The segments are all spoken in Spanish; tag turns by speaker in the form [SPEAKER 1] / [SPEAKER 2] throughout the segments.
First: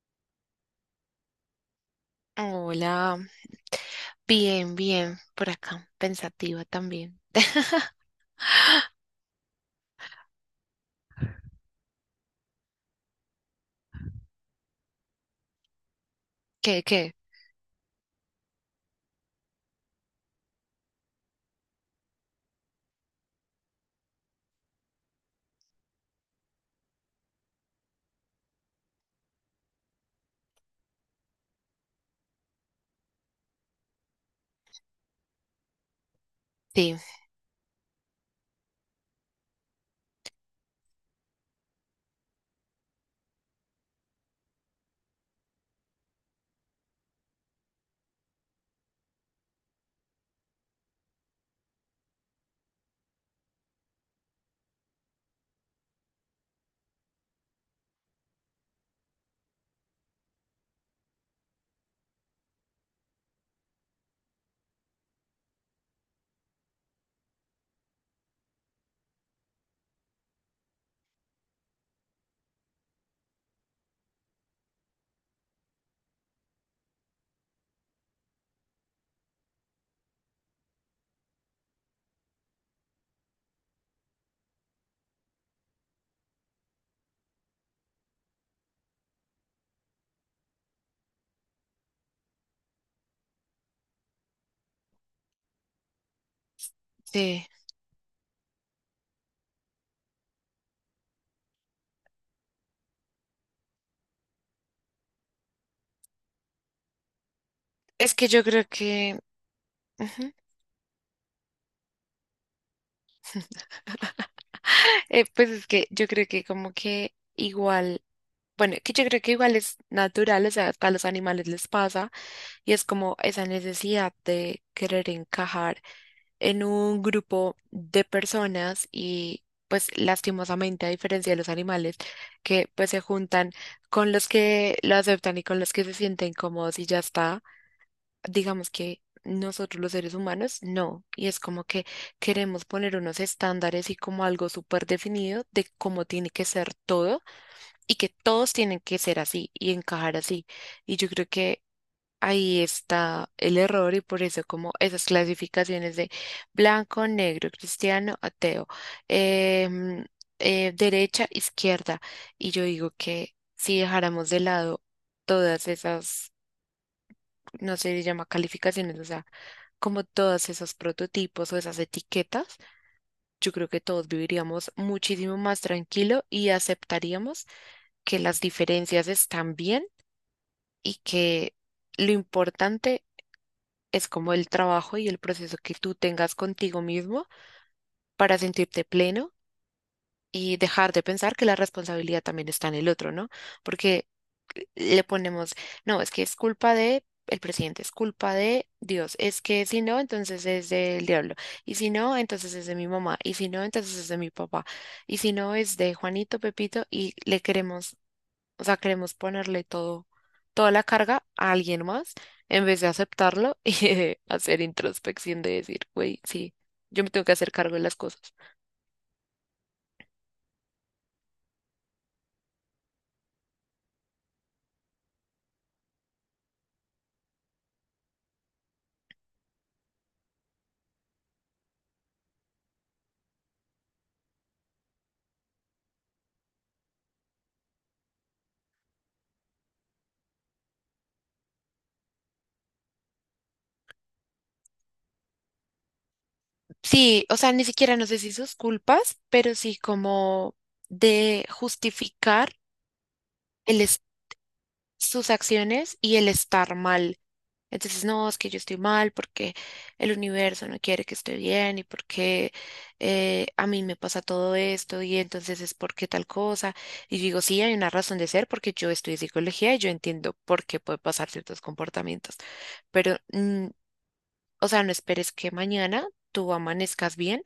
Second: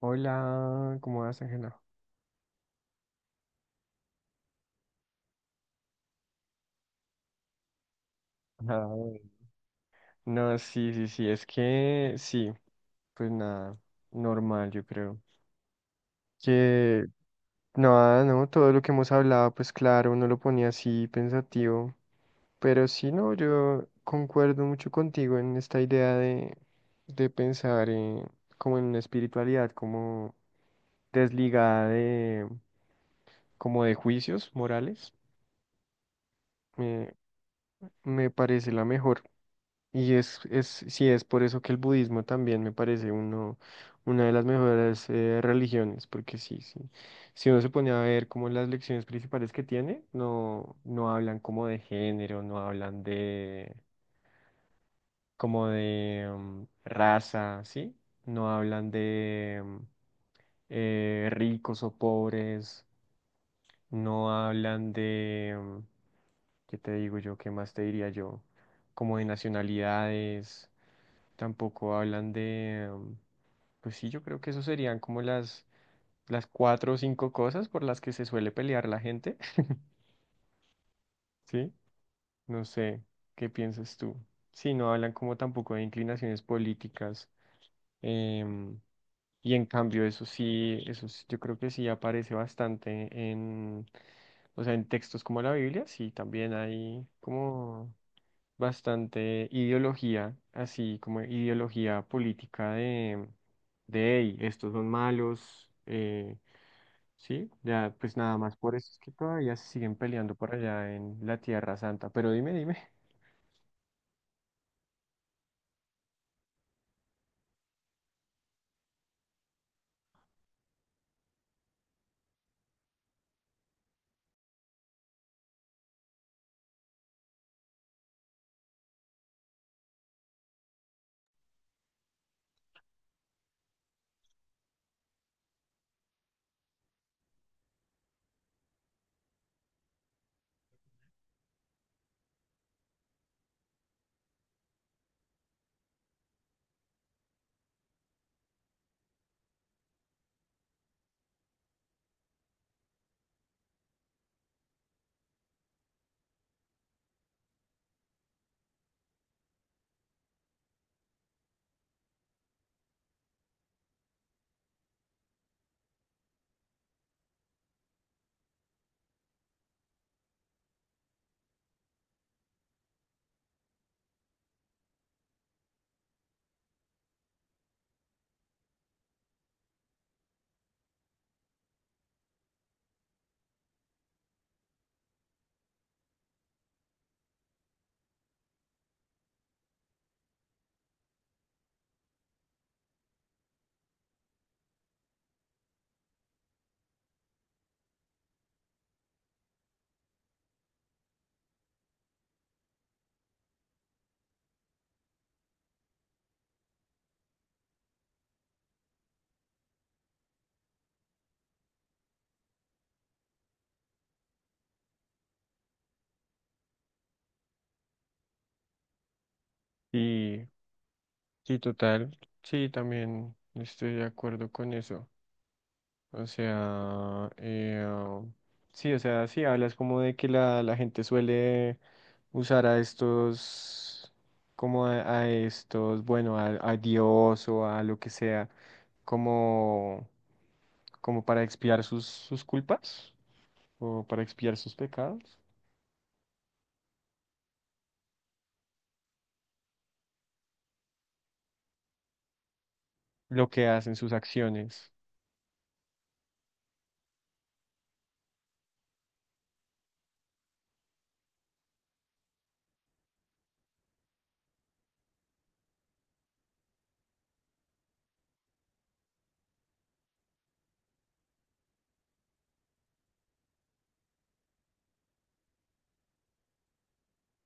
[SPEAKER 1] Hola, ¿cómo vas, Ángela?
[SPEAKER 2] Hola, bien, bien, por acá, pensativa también.
[SPEAKER 1] Ay, no, sí, sí, sí, es que sí, pues nada, normal, yo creo.
[SPEAKER 2] ¿Qué,
[SPEAKER 1] Que
[SPEAKER 2] qué?
[SPEAKER 1] Nada, no, todo lo que hemos hablado, pues claro, uno lo ponía así pensativo, pero sí, no, yo concuerdo mucho contigo en esta idea de, pensar en, como en una espiritualidad, como desligada de, como de juicios morales,
[SPEAKER 2] Sí,
[SPEAKER 1] me, me parece la mejor. Y sí, es por eso que el budismo también me parece una de las mejores religiones, porque sí, sí. Si uno se pone a ver como las lecciones principales que tiene, no, no hablan como de género, no hablan de, como de raza, ¿sí? No hablan de ricos o pobres, no hablan de, ¿qué te digo yo? ¿Qué más te diría yo? Como de nacionalidades, tampoco hablan de... pues sí, yo creo que eso serían como las cuatro o cinco cosas por las que se suele pelear la gente, ¿sí? No sé, ¿qué piensas tú? Sí, no hablan como tampoco de inclinaciones políticas. em, y en cambio, eso sí, yo creo que sí aparece bastante en, o sea, en textos como la Biblia, sí, también hay
[SPEAKER 2] sí.
[SPEAKER 1] como bastante ideología, así como ideología política de, hey, estos son malos. Sí, ya
[SPEAKER 2] Es
[SPEAKER 1] pues
[SPEAKER 2] que
[SPEAKER 1] nada
[SPEAKER 2] yo
[SPEAKER 1] más
[SPEAKER 2] creo
[SPEAKER 1] por eso es que
[SPEAKER 2] que,
[SPEAKER 1] todavía se siguen
[SPEAKER 2] ujú.
[SPEAKER 1] peleando por allá en la Tierra Santa. Pero dime, dime.
[SPEAKER 2] Pues es que yo creo que como que igual, bueno, que yo creo que igual es natural, o sea, a los animales les pasa y es como esa necesidad de querer encajar en un grupo de personas y pues lastimosamente a diferencia de los animales que pues se juntan con los que lo aceptan y con los que se sienten cómodos y ya está, digamos que nosotros los seres humanos no, y es como que queremos poner unos estándares y como algo súper definido de cómo tiene que ser todo y que todos tienen que ser así y encajar así. Y yo creo que ahí está el error y por eso como esas clasificaciones de blanco, negro, cristiano, ateo, em, derecha, izquierda. Y yo digo que si dejáramos de lado todas esas, no sé, se llama calificaciones, o sea, como todos esos prototipos o esas etiquetas, yo creo que todos viviríamos muchísimo más tranquilo y aceptaríamos que las diferencias están bien y que... Lo importante es como el trabajo y el proceso que tú tengas contigo mismo para sentirte pleno y dejar de pensar que la responsabilidad también está en el otro, ¿no? Porque le ponemos, no, es que es culpa de el presidente, es culpa de Dios, es que si no, entonces es del diablo, y si no, entonces es de mi mamá, y si no, entonces es de mi papá, y si no, es de Juanito, Pepito, y le queremos, o sea, queremos ponerle todo, toda la carga a alguien más en vez de aceptarlo y de hacer introspección de decir, güey, sí, yo me tengo que hacer cargo de las cosas.
[SPEAKER 1] Y sí, total, sí, también estoy de acuerdo con eso. O sea, sí, o sea, sí, hablas como de que la gente suele usar a estos, como a estos, bueno, a Dios o a lo que sea, como, como para expiar sus culpas o para expiar sus pecados.
[SPEAKER 2] Sí, o sea, ni siquiera no sé si sus culpas, pero sí como de justificar
[SPEAKER 1] Lo que
[SPEAKER 2] el
[SPEAKER 1] hacen,
[SPEAKER 2] es-
[SPEAKER 1] sus acciones.
[SPEAKER 2] sus acciones y el estar mal. Entonces, no, es que yo estoy mal porque el universo no quiere que esté bien y porque a mí me pasa todo esto y entonces es porque tal cosa. Y yo digo, sí, hay una razón de ser porque yo estudié psicología y yo entiendo por qué puede pasar ciertos comportamientos, pero o sea, no esperes que mañana tú amanezcas bien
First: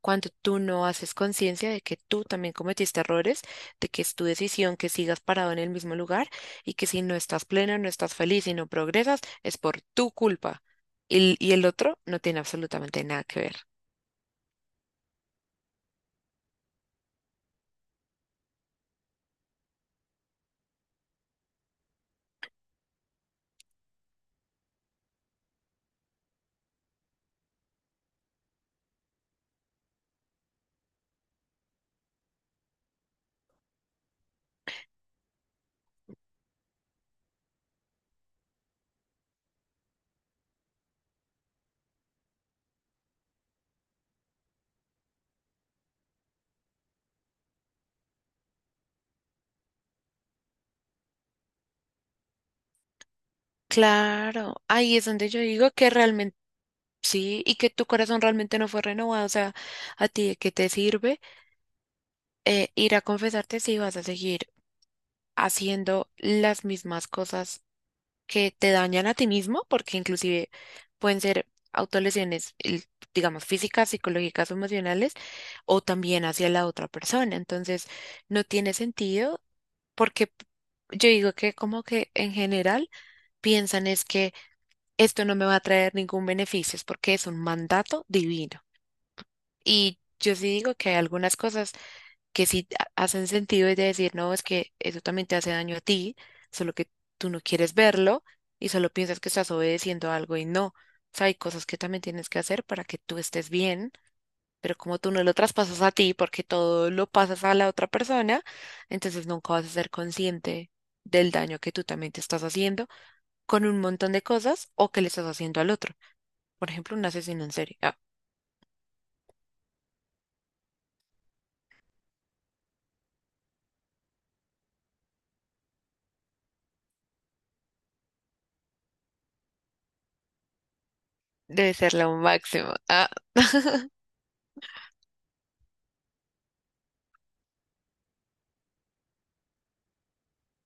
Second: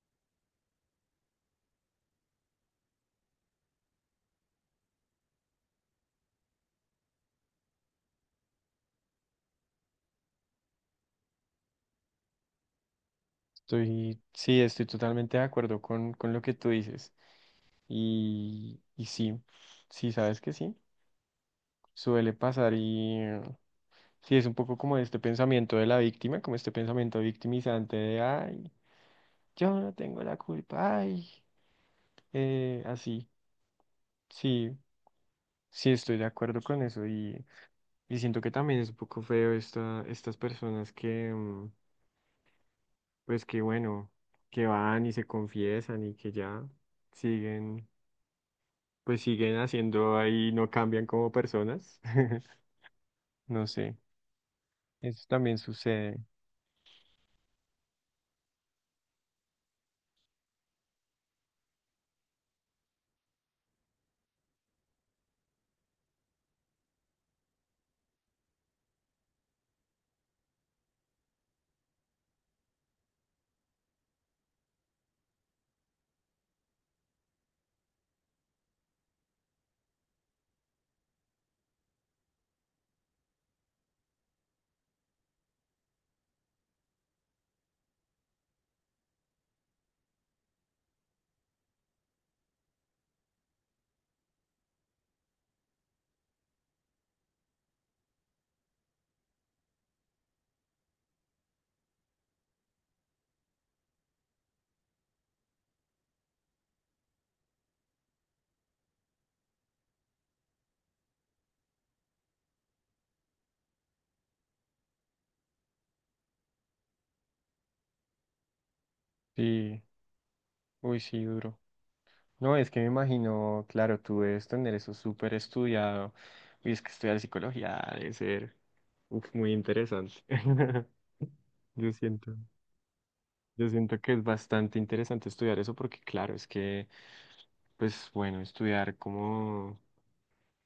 [SPEAKER 2] cuando tú no haces conciencia de que tú también cometiste errores, de que es tu decisión que sigas parado en el mismo lugar y que si no estás pleno, no estás feliz y no progresas, es por tu culpa. Y el otro no tiene absolutamente nada que ver.
[SPEAKER 1] Estoy, sí, estoy totalmente de acuerdo con lo que tú dices. Y sí, sí, sabes que sí, suele pasar y sí, es un poco como este pensamiento de la víctima, como este pensamiento victimizante de, ay, yo no tengo la culpa, ay, así. Sí, sí, estoy de acuerdo con eso y, siento que también es un poco feo estas personas que... pues que bueno, que van y se confiesan y que ya siguen, pues siguen haciendo ahí, no cambian como personas. No sé,
[SPEAKER 2] Claro, ahí es
[SPEAKER 1] eso
[SPEAKER 2] donde yo
[SPEAKER 1] también
[SPEAKER 2] digo que
[SPEAKER 1] sucede.
[SPEAKER 2] realmente sí y que tu corazón realmente no fue renovado. O sea, ¿a ti de qué te sirve ir a confesarte si vas a seguir haciendo las mismas cosas, que te dañan a ti mismo? Porque inclusive pueden ser autolesiones, digamos, físicas, psicológicas o emocionales, o también hacia la otra persona. Entonces, no tiene sentido porque yo digo que como que en general piensan es que esto no me va a traer ningún beneficio, es porque es un mandato divino. Y yo sí digo que hay algunas cosas que sí hacen sentido, es de decir, no, es que eso también te hace daño a ti, solo que tú no quieres verlo y solo piensas que estás obedeciendo algo y no. O sea, hay cosas que también tienes que hacer para que tú estés bien, pero como tú no lo traspasas a ti porque todo lo pasas a la otra persona, entonces nunca vas a ser consciente del daño que tú también te estás haciendo con un montón de cosas o que le estás haciendo al otro. Por ejemplo, un asesino en serie. Ah,
[SPEAKER 1] Sí, uy, sí, duro. No, es que me imagino, claro, tú debes tener eso súper estudiado. Y es que estudiar psicología debe ser uf, muy interesante.
[SPEAKER 2] debe
[SPEAKER 1] Yo
[SPEAKER 2] ser lo
[SPEAKER 1] siento,
[SPEAKER 2] máximo. Ah.
[SPEAKER 1] yo siento que es bastante interesante estudiar eso porque, claro, es que, pues bueno, estudiar como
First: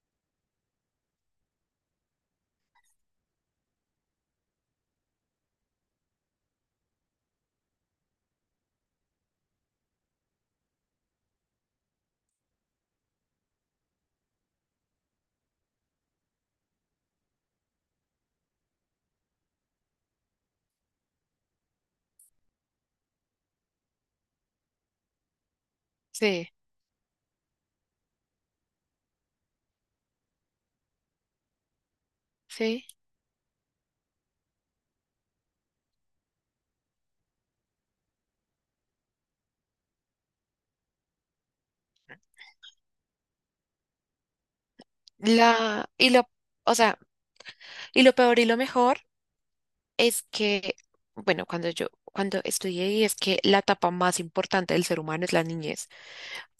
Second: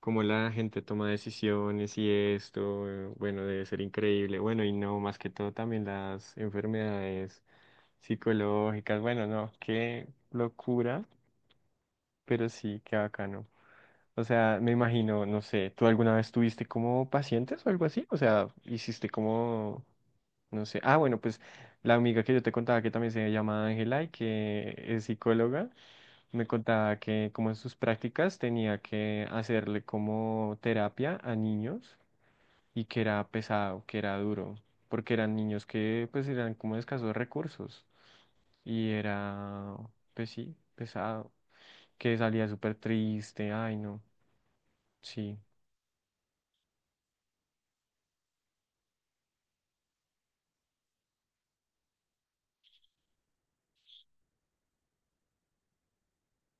[SPEAKER 1] cómo la gente toma decisiones y esto, bueno, debe ser increíble. Bueno, y no, más que todo también las enfermedades psicológicas. Bueno, no, qué locura, pero sí, qué bacano. O sea, me imagino, no sé, ¿tú alguna vez tuviste como pacientes o algo así? O sea, hiciste como, no sé. Ah, bueno, pues la amiga que yo te contaba que también se llama Ángela y que es psicóloga. Me
[SPEAKER 2] Sí,
[SPEAKER 1] contaba que como en sus prácticas tenía que hacerle como terapia a niños y
[SPEAKER 2] sí.
[SPEAKER 1] que era pesado, que era duro, porque eran niños que pues eran como de escasos recursos y era, pues sí, pesado, que salía súper triste, ay no, sí,
[SPEAKER 2] La, y lo, o sea, y lo peor y lo mejor es que, bueno, cuando yo, cuando estudié ahí es que la etapa más importante del ser humano es la niñez.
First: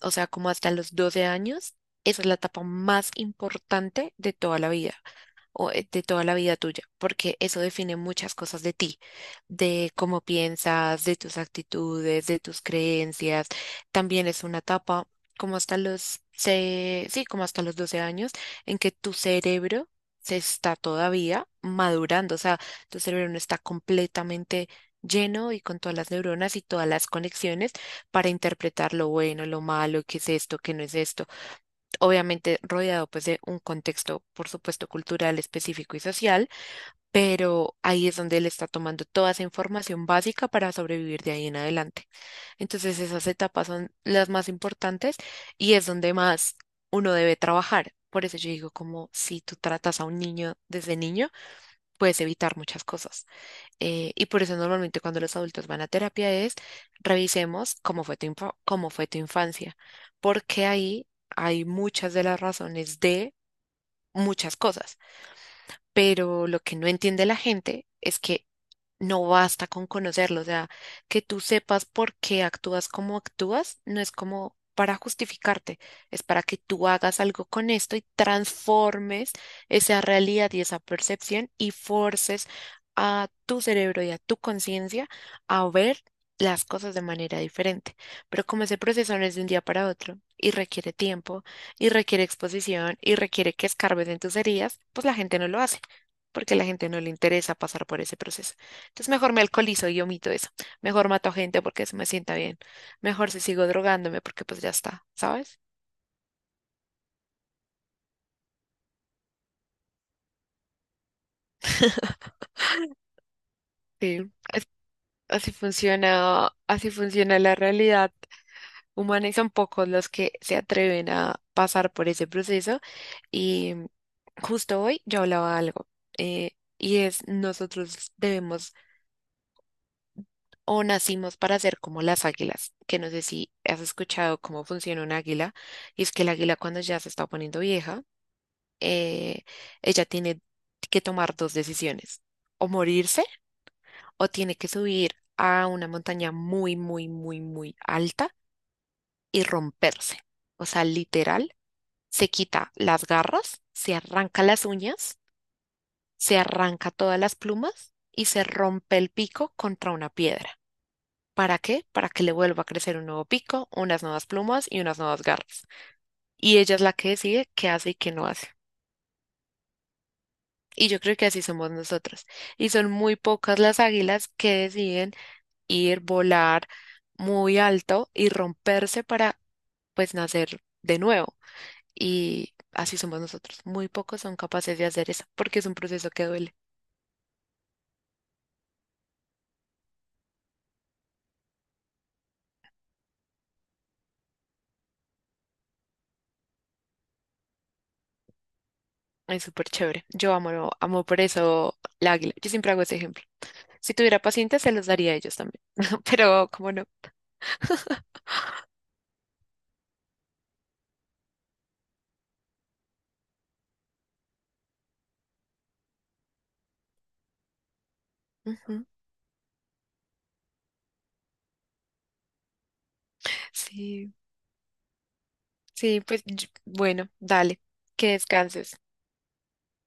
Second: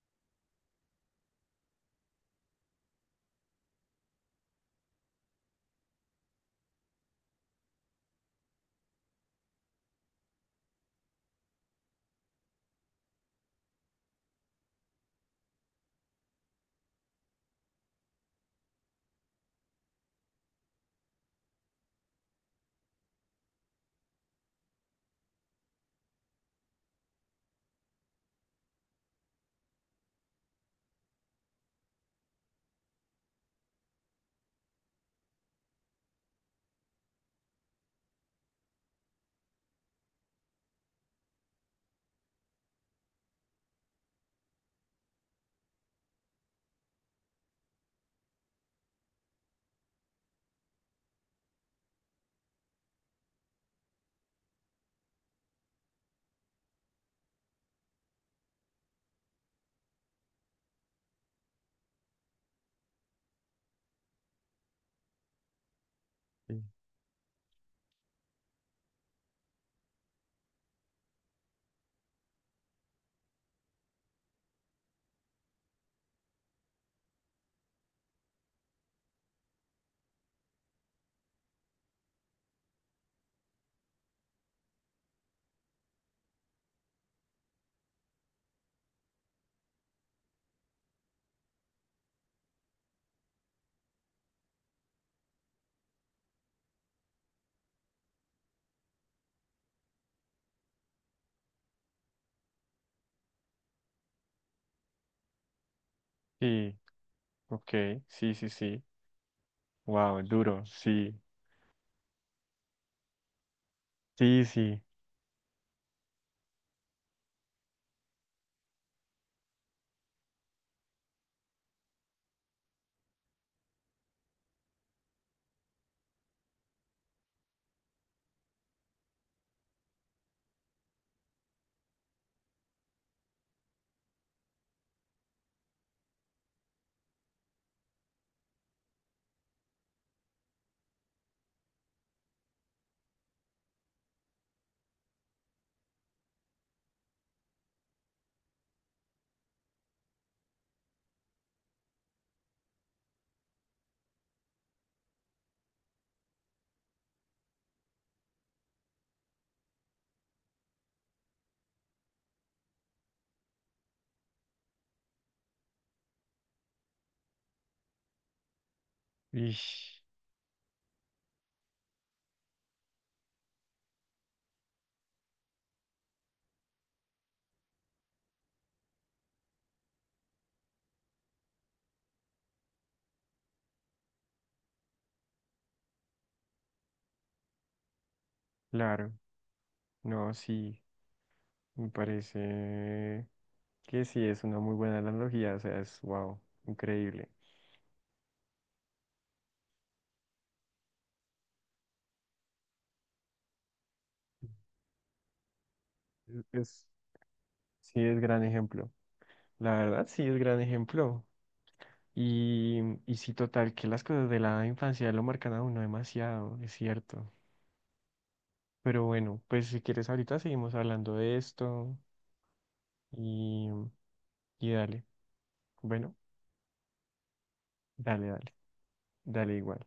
[SPEAKER 2] O sea, como hasta los 12 años, esa es la etapa más importante de toda la vida. O de toda la vida tuya, porque eso define muchas cosas de ti, de cómo piensas, de tus actitudes, de tus creencias. También es una etapa como hasta sí, como hasta los 12 años en que tu cerebro se está todavía madurando, o sea, tu cerebro no está completamente lleno y con todas las neuronas y todas las conexiones para interpretar lo bueno, lo malo, qué es esto, qué no es esto, obviamente rodeado pues de un contexto, por supuesto, cultural específico y social, pero ahí es donde él está tomando toda esa información básica para sobrevivir de ahí en adelante. Entonces esas etapas son las más importantes y es donde más uno debe trabajar. Por eso yo digo, como si tú tratas a un niño desde niño, puedes evitar muchas cosas. Y por eso normalmente cuando los adultos van a terapia es revisemos cómo fue tu cómo fue tu infancia, porque ahí hay muchas de las razones de muchas cosas, pero lo
[SPEAKER 1] sí,
[SPEAKER 2] que no entiende la gente es que no basta con conocerlo, o sea, que tú sepas por qué actúas como actúas, no es como para justificarte, es para que tú hagas algo con esto y transformes esa realidad y esa percepción y forces a tu cerebro y a tu conciencia a ver las cosas de manera diferente. Pero como ese proceso no es de un día para otro y requiere tiempo y requiere exposición y requiere que escarbes en tus heridas, pues la gente no lo hace porque a la gente no le interesa pasar por ese proceso. Entonces mejor me alcoholizo y omito eso. Mejor mato a gente porque eso me sienta bien. Mejor si sigo drogándome porque pues ya está, ¿sabes?
[SPEAKER 1] sí, ok, sí, sí, sí, wow, duro, sí,
[SPEAKER 2] Sí.
[SPEAKER 1] sí, sí,
[SPEAKER 2] Así funciona, así funciona la realidad humana y son pocos los que se atreven a pasar por ese proceso. Y justo hoy yo hablaba algo, eh, y es nosotros debemos o nacimos para ser como las águilas, que no sé si has escuchado cómo funciona un águila, y es que el águila cuando ya se está poniendo vieja, eh, ella tiene que tomar 2 decisiones, o morirse o tiene que subir a una montaña muy, muy, muy, muy alta y romperse. O sea, literal, se quita las garras, se arranca las uñas, se arranca todas las plumas y se rompe el pico contra una piedra. ¿Para qué? Para que le vuelva a crecer un nuevo pico, unas nuevas plumas y unas nuevas garras. Y ella es la que decide qué hace y qué no hace.
[SPEAKER 1] ish,
[SPEAKER 2] Y yo creo que así somos nosotros. Y son muy pocas las águilas que deciden ir, volar muy alto y romperse para, pues, nacer de nuevo. Y así somos nosotros. Muy pocos son capaces de hacer eso porque es un proceso que duele.
[SPEAKER 1] claro, no, sí, me parece... Que sí, es una muy buena analogía, o sea, es wow, increíble.
[SPEAKER 2] Es súper chévere. Yo amo, amo por eso la águila. Yo siempre hago ese ejemplo. Si tuviera pacientes, se los daría a ellos también.
[SPEAKER 1] Es,
[SPEAKER 2] Pero, como no?
[SPEAKER 1] es- sí, es gran ejemplo. La verdad, sí, es gran ejemplo. Y, y sí, total, que las cosas de la infancia lo marcan a uno demasiado, es cierto.
[SPEAKER 2] Ujú.
[SPEAKER 1] Pero bueno, pues si quieres, ahorita seguimos hablando de esto y,
[SPEAKER 2] Sí,
[SPEAKER 1] dale.
[SPEAKER 2] sí,
[SPEAKER 1] Bueno,
[SPEAKER 2] pues, bueno, dale. Que
[SPEAKER 1] dale, dale,
[SPEAKER 2] descanses.
[SPEAKER 1] dale igual.